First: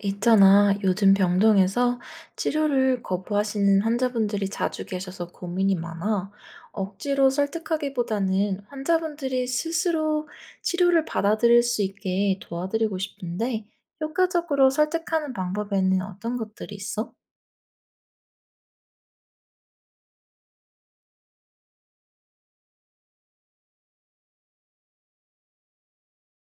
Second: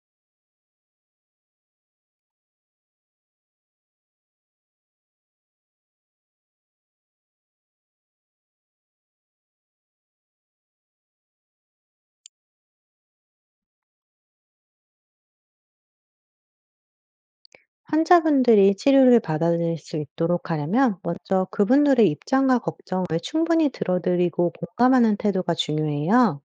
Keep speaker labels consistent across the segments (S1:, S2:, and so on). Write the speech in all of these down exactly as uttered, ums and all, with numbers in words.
S1: 있잖아, 요즘 병동에서 치료를 거부하시는 환자분들이 자주 계셔서 고민이 많아. 억지로 설득하기보다는 환자분들이 스스로 치료를 받아들일 수 있게 도와드리고 싶은데, 효과적으로 설득하는 방법에는 어떤 것들이 있어?
S2: 환자분들이 치료를 받아들일 수 있도록 하려면 먼저 그분들의 입장과 걱정을 충분히 들어드리고 공감하는 태도가 중요해요.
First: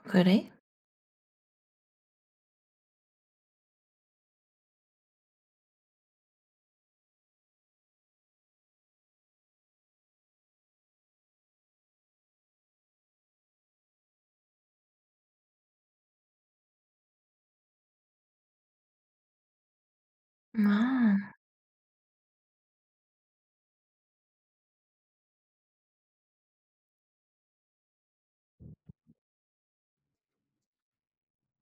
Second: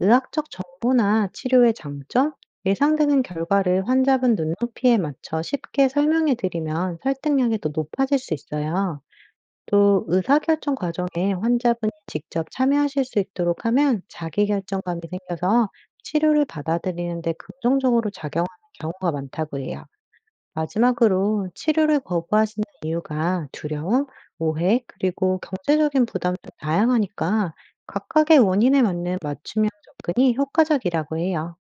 S2: 의학적
S1: 그래?
S2: 정보나 치료의 장점, 예상되는 결과를 환자분 눈높이에 맞춰 쉽게 설명해 드리면 설득력이 더 높아질 수 있어요. 또 의사결정 과정에 환자분이 직접 참여하실 수 있도록 하면 자기결정감이 생겨서 치료를 받아들이는데 긍정적으로 작용하는 경우가 많다고 해요.
S1: 아.
S2: 마지막으로 치료를 거부하시는 이유가 두려움, 오해, 그리고 경제적인 부담도 다양하니까 각각의 원인에 맞는 맞춤형 접근이 효과적이라고 해요.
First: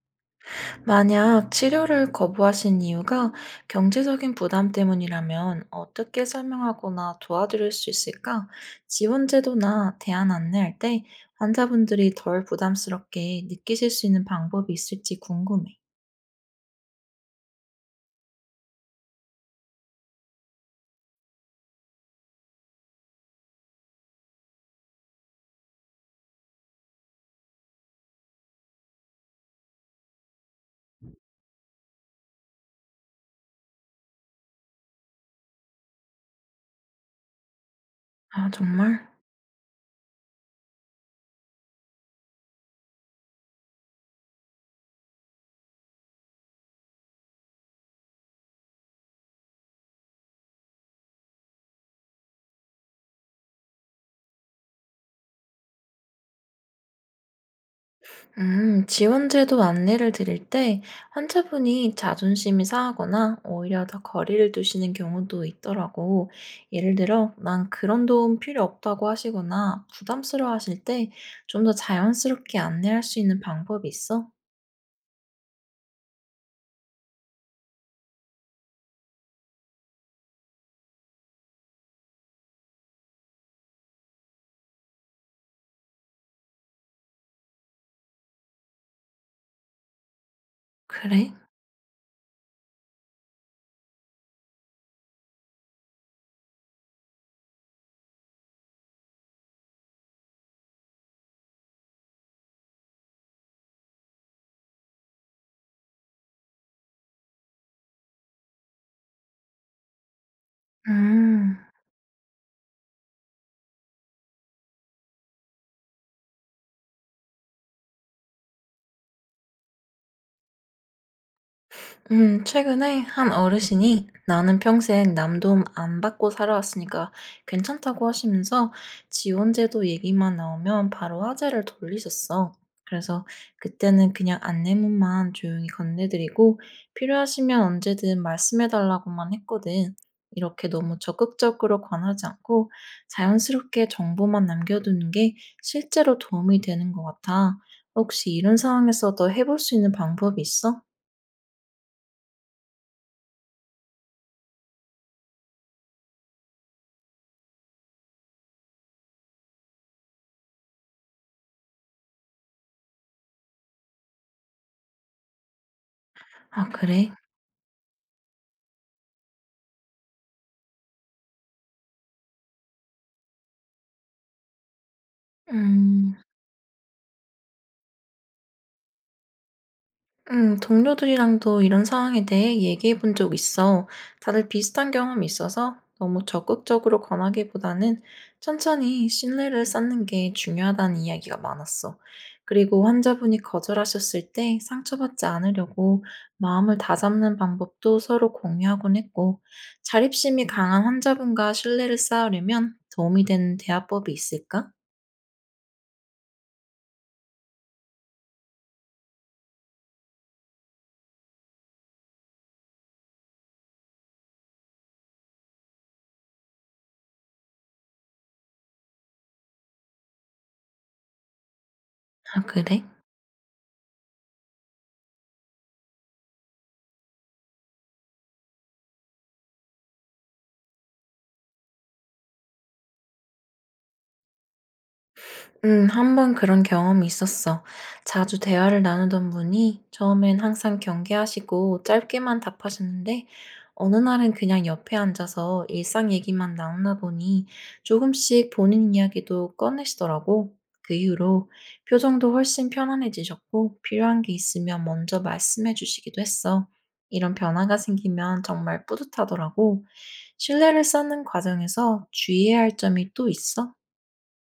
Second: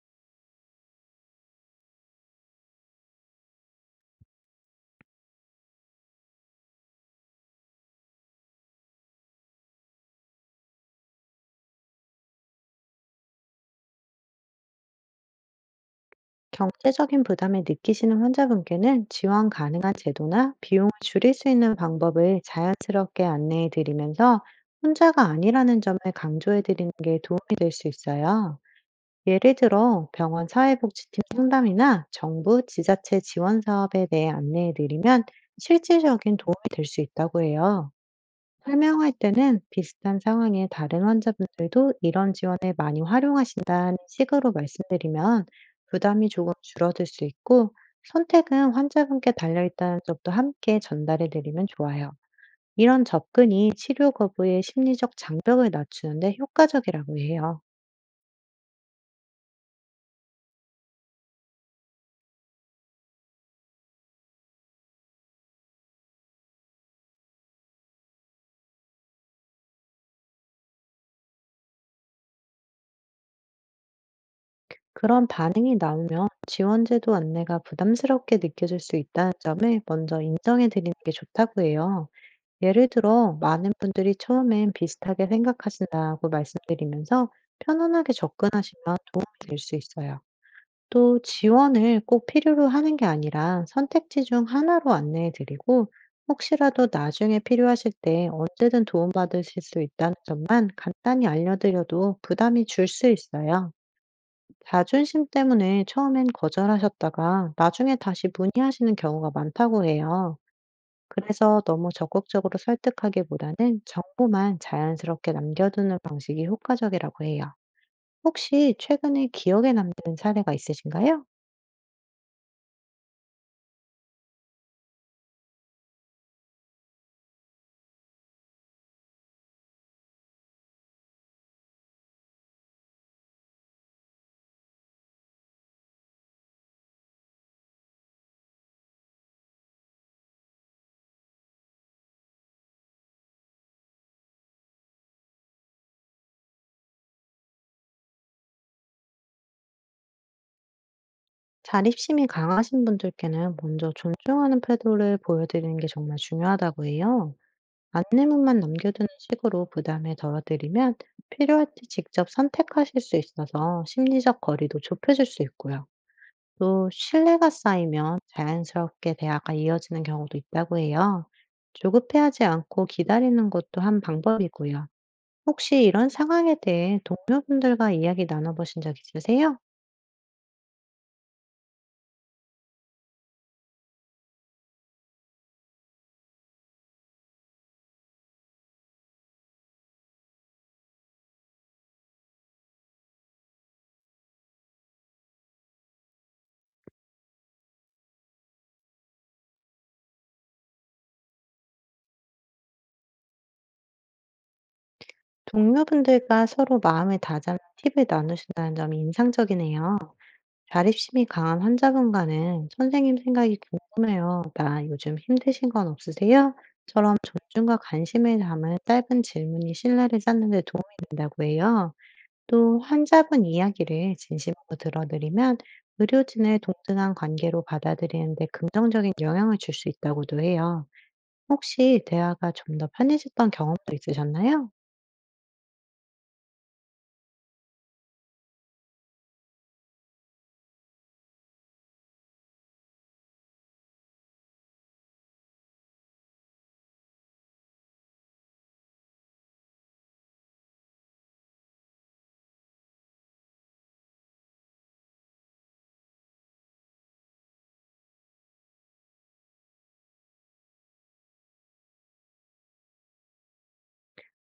S1: 만약 치료를 거부하신 이유가 경제적인 부담 때문이라면 어떻게 설명하거나 도와드릴 수 있을까? 지원제도나 대안 안내할 때 환자분들이 덜 부담스럽게 느끼실 수 있는 방법이 있을지 궁금해.
S2: 경제적인 부담을 느끼시는 환자분께는 지원 가능한 제도나 비용을 줄일 수 있는 방법을 자연스럽게 안내해 드리면서 혼자가 아니라는 점을 강조해 드리는 게 도움이 될 수 있어요. 예를 들어 병원 사회복지팀 상담이나 정부, 지자체 지원 사업에 대해 안내해 드리면 실질적인 도움이 될 수 있다고 해요.
S1: 아, 정말?
S2: 설명할 때는 비슷한 상황의 다른 환자분들도 이런 지원을 많이 활용하신다는 식으로 말씀드리면 부담이 조금 줄어들 수 있고, 선택은 환자분께 달려있다는 점도 함께 전달해 드리면 좋아요. 이런 접근이 치료 거부의 심리적 장벽을 낮추는데 효과적이라고 해요.
S1: 음, 지원제도 안내를 드릴 때 환자분이 자존심이 상하거나 오히려 더 거리를 두시는 경우도 있더라고. 예를 들어, 난 그런 도움 필요 없다고 하시거나 부담스러워 하실 때 좀 더 자연스럽게 안내할 수 있는 방법이 있어?
S2: 그런 반응이 나오면 지원제도 안내가 부담스럽게 느껴질 수 있다는 점을 먼저 인정해 드리는 게 좋다고 해요. 예를 들어, 많은 분들이 처음엔 비슷하게 생각하신다고 말씀드리면서 편안하게 접근하시면 도움이 될 수 있어요. 또
S1: 그래?
S2: 지원을 꼭 필요로 하는 게 아니라 선택지 중 하나로 안내해 드리고, 혹시라도 나중에 필요하실 때 언제든 도움받으실 수 있다는 점만 간단히 알려드려도 부담이 줄 수 있어요. 자존심 때문에 처음엔 거절하셨다가 나중에 다시 문의하시는 경우가 많다고 해요.
S1: 음.
S2: 그래서 너무 적극적으로 설득하기보다는 정보만 자연스럽게 남겨두는 방식이 효과적이라고 해요. 혹시 최근에 기억에 남는 사례가 있으신가요?
S1: 음, 최근에 한 어르신이 나는 평생 남도움 안 받고 살아왔으니까 괜찮다고 하시면서 지원제도 얘기만 나오면 바로 화제를 돌리셨어. 그래서 그때는 그냥 안내문만 조용히 건네드리고 필요하시면 언제든 말씀해달라고만 했거든. 이렇게 너무 적극적으로 권하지 않고 자연스럽게 정보만 남겨두는 게 실제로 도움이 되는 것 같아. 혹시 이런 상황에서 더 해볼 수 있는 방법이 있어?
S2: 자립심이 강하신 분들께는 먼저 존중하는 태도를 보여드리는 게 정말 중요하다고 해요. 안내문만 남겨두는 식으로 부담을 덜어드리면 필요할 때 직접 선택하실 수 있어서 심리적 거리도 좁혀질 수 있고요.
S1: 아,
S2: 또
S1: 그래?
S2: 신뢰가 쌓이면 자연스럽게 대화가 이어지는 경우도 있다고 해요. 조급해하지 않고 기다리는 것도 한 방법이고요. 혹시 이런
S1: 음,
S2: 상황에 대해 동료분들과 이야기 나눠보신 적 있으세요?
S1: 음, 동료들이랑도 이런 상황에 대해 얘기해 본 적 있어. 다들 비슷한 경험이 있어서 너무 적극적으로 권하기보다는 천천히 신뢰를 쌓는 게 중요하다는 이야기가 많았어. 그리고 환자분이 거절하셨을 때 상처받지 않으려고 마음을 다잡는 방법도 서로 공유하곤 했고, 자립심이 강한 환자분과 신뢰를 쌓으려면 도움이 되는 대화법이 있을까?
S2: 동료분들과 서로 마음을 다잡는 팁을 나누신다는 점이 인상적이네요. 자립심이 강한 환자분과는 "선생님 생각이 궁금해요. 나 요즘 힘드신 건 없으세요?" 처럼 존중과 관심을 담은 짧은 질문이 신뢰를 쌓는 데 도움이 된다고 해요.
S1: 아,
S2: 또
S1: 그래?
S2: 환자분 이야기를 진심으로 들어드리면 의료진을 동등한 관계로 받아들이는데 긍정적인 영향을 줄 수 있다고도 해요. 혹시 대화가 좀 더 편해졌던 경험도 있으셨나요?
S1: 음, 한 번 그런 경험이 있었어. 자주 대화를 나누던 분이 처음엔 항상 경계하시고 짧게만 답하셨는데, 어느 날은 그냥 옆에 앉아서 일상 얘기만 나누나 보니 조금씩 본인 이야기도 꺼내시더라고. 그 이후로 표정도 훨씬 편안해지셨고, 필요한 게 있으면 먼저 말씀해 주시기도 했어. 이런 변화가 생기면 정말 뿌듯하더라고. 신뢰를 쌓는 과정에서 주의해야 할 점이 또 있어?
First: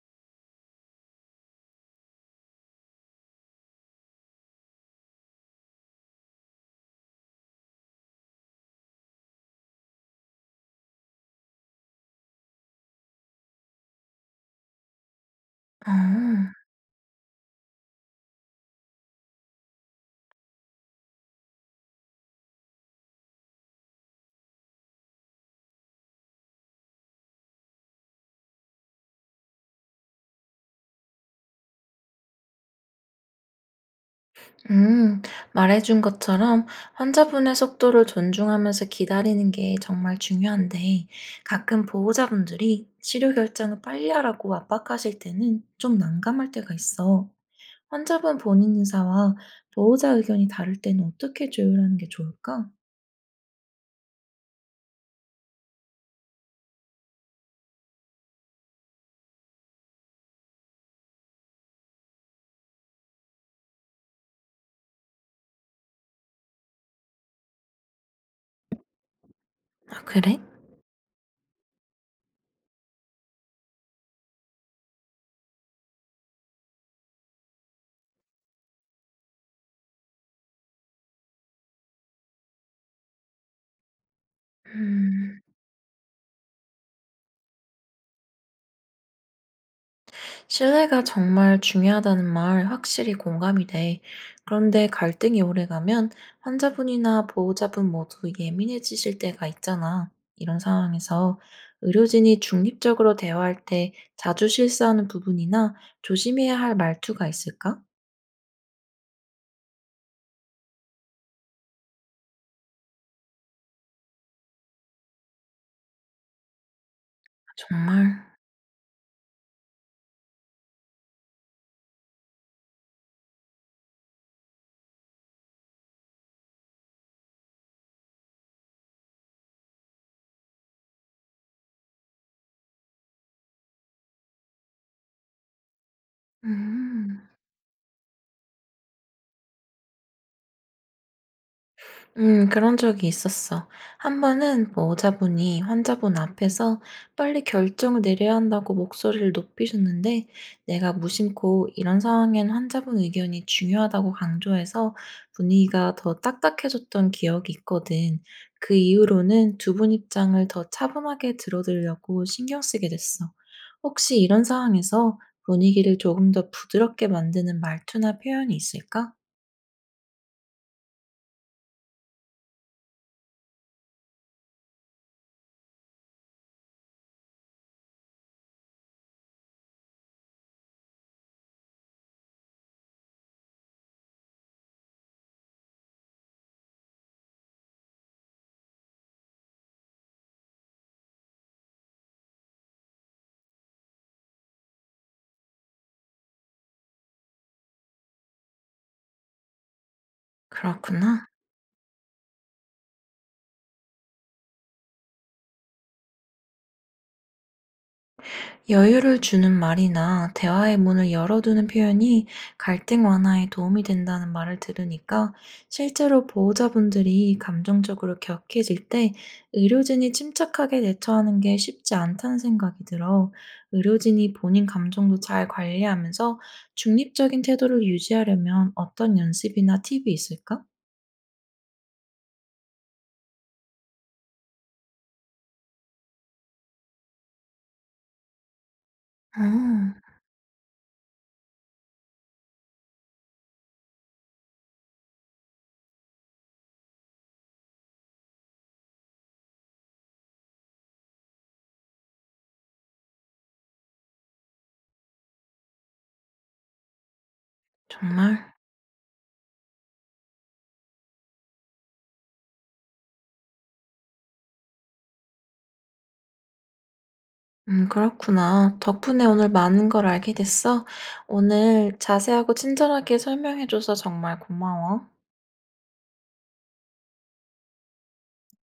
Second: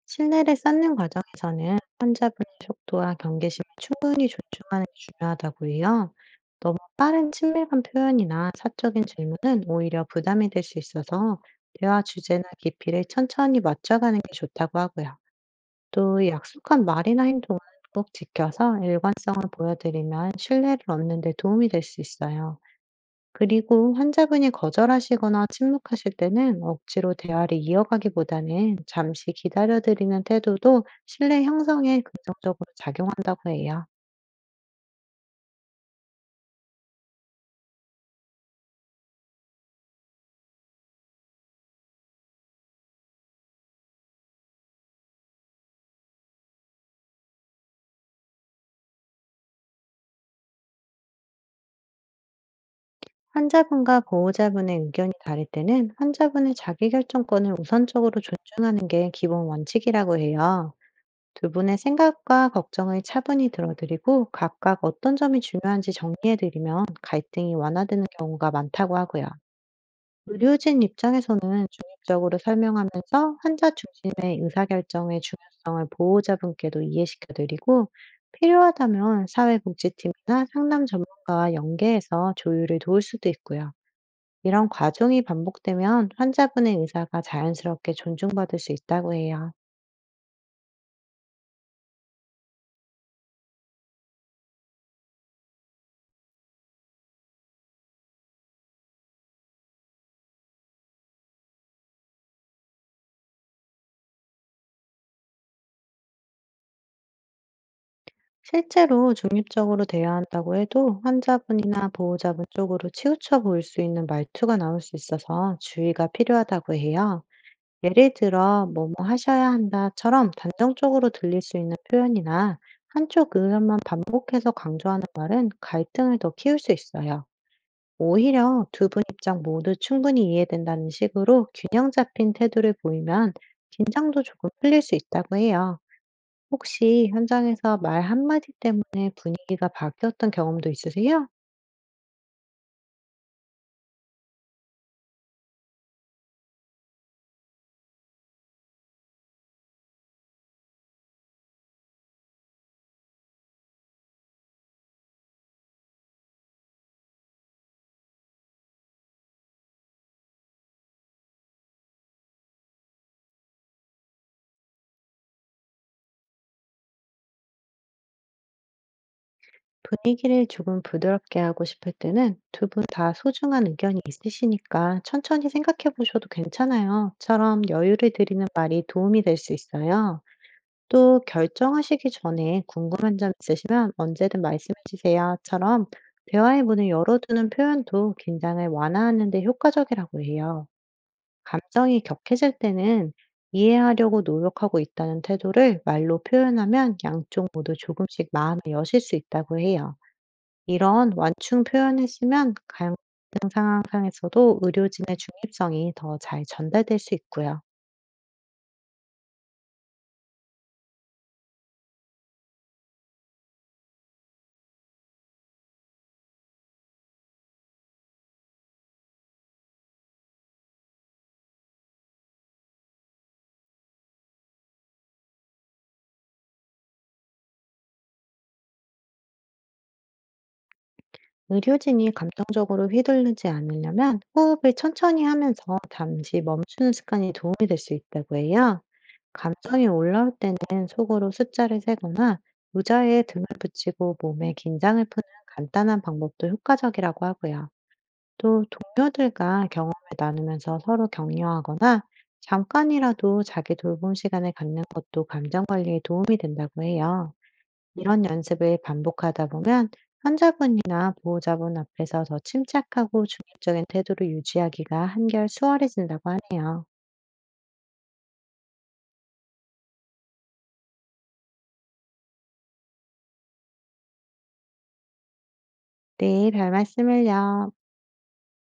S2: 신뢰를 쌓는 과정에서는 환자분의 속도와 경계심을 충분히 존중하는 게 중요하다고 해요. 너무 빠른 친밀감 표현이나 사적인 질문은 오히려 부담이 될 수 있어서 대화 주제나 깊이를 천천히 맞춰가는 게 좋다고 하고요. 또
S1: 어.
S2: 약속한 말이나 행동은 꼭 지켜서 일관성을 보여드리면 신뢰를 얻는 데 도움이 될 수 있어요. 그리고 환자분이 거절하시거나 침묵하실 때는 억지로 대화를 이어가기보다는 잠시 기다려드리는 태도도 신뢰 형성에 긍정적으로 작용한다고 해요.
S1: 음, 말해준 것처럼 환자분의 속도를 존중하면서 기다리는 게 정말 중요한데, 가끔 보호자분들이 치료 결정을 빨리 하라고 압박하실 때는 좀 난감할 때가 있어. 환자분 본인 의사와 보호자 의견이 다를 때는 어떻게 조율하는 게 좋을까?
S2: 환자분과 보호자분의 의견이 다를 때는 환자분의 자기결정권을 우선적으로 존중하는 게 기본 원칙이라고 해요. 두 분의 생각과 걱정을 차분히 들어드리고 각각 어떤 점이 중요한지 정리해드리면 갈등이 완화되는 경우가 많다고 하고요.
S1: 아, 그래?
S2: 의료진 입장에서는 중립적으로 설명하면서 환자 중심의 의사결정의 중요성을 보호자분께도 이해시켜드리고, 필요하다면 사회복지팀이나 상담 전문가와 연계해서 조율을 도울 수도 있고요. 이런 과정이
S1: 음.
S2: 반복되면 환자분의 의사가 자연스럽게 존중받을 수 있다고 해요.
S1: 신뢰가 정말 중요하다는 말 확실히 공감이 돼. 그런데 갈등이 오래가면 환자분이나 보호자분 모두 예민해지실 때가 있잖아. 이런 상황에서 의료진이 중립적으로 대화할 때 자주 실수하는 부분이나 조심해야 할 말투가 있을까?
S2: 실제로 중립적으로 대화한다고 해도 환자분이나 보호자분 쪽으로 치우쳐 보일 수 있는 말투가 나올 수 있어서 주의가 필요하다고 해요. 예를
S1: 정말.
S2: 들어, 뭐뭐 하셔야 한다처럼 단정적으로 들릴 수 있는 표현이나 한쪽 의견만 반복해서 강조하는 말은 갈등을 더 키울 수 있어요. 오히려 두 분 입장 모두 충분히 이해된다는 식으로 균형 잡힌 태도를 보이면 긴장도 조금 풀릴 수 있다고 해요. 혹시
S1: 음.
S2: 현장에서 말 한마디 때문에 분위기가 바뀌었던 경험도 있으세요?
S1: 음 그런 적이 있었어. 한 번은 뭐 의사분이 환자분 앞에서 빨리 결정을 내려야 한다고 목소리를 높이셨는데 내가 무심코 "이런 상황엔 환자분 의견이 중요하다."고 강조해서 분위기가 더 딱딱해졌던 기억이 있거든. 그 이후로는 두 분 입장을 더 차분하게 들어드리려고 신경 쓰게 됐어. 혹시 이런 상황에서 분위기를 조금 더 부드럽게 만드는 말투나 표현이 있을까?
S2: 분위기를 조금 부드럽게 하고 싶을 때는 "두 분 다 소중한 의견이 있으시니까 천천히 생각해 보셔도 괜찮아요." 처럼 여유를 드리는 말이 도움이 될 수 있어요. 또 "결정하시기 전에 궁금한 점 있으시면 언제든 말씀해 주세요." 처럼 대화의 문을 열어두는 표현도 긴장을 완화하는 데 효과적이라고 해요. 감정이 격해질 때는 이해하려고 노력하고 있다는 태도를 말로 표현하면 양쪽 모두 조금씩 마음을 여실 수 있다고 해요. 이런
S1: 그렇구나.
S2: 완충 표현을 쓰면 가능한 상황상에서도 의료진의 중립성이 더 잘 전달될 수 있고요.
S1: 여유를 주는 말이나 대화의 문을 열어두는 표현이 갈등 완화에 도움이 된다는 말을 들으니까 실제로 보호자분들이 감정적으로 격해질 때 의료진이 침착하게 대처하는 게 쉽지 않다는 생각이 들어 의료진이 본인 감정도 잘 관리하면서 중립적인 태도를 유지하려면 어떤 연습이나 팁이 있을까?
S2: 의료진이 감정적으로 휘둘르지 않으려면 호흡을 천천히 하면서 잠시 멈추는 습관이 도움이 될 수 있다고 해요. 감정이
S1: 음,
S2: 올라올 때는 속으로 숫자를 세거나 의자에 등을 붙이고 몸의 긴장을 푸는 간단한 방법도 효과적이라고 하고요. 또 동료들과 경험을 나누면서 서로 격려하거나 잠깐이라도 자기 돌봄 시간을 갖는 것도 감정 관리에 도움이 된다고 해요. 이런
S1: 정말.
S2: 연습을 반복하다 보면 환자분이나 보호자분 앞에서 더 침착하고 중립적인 태도를 유지하기가 한결 수월해진다고 하네요.
S1: 음 그렇구나. 덕분에 오늘 많은 걸 알게 됐어. 오늘 자세하고 친절하게 설명해 줘서 정말 고마워.
S2: 네, 별 말씀을요.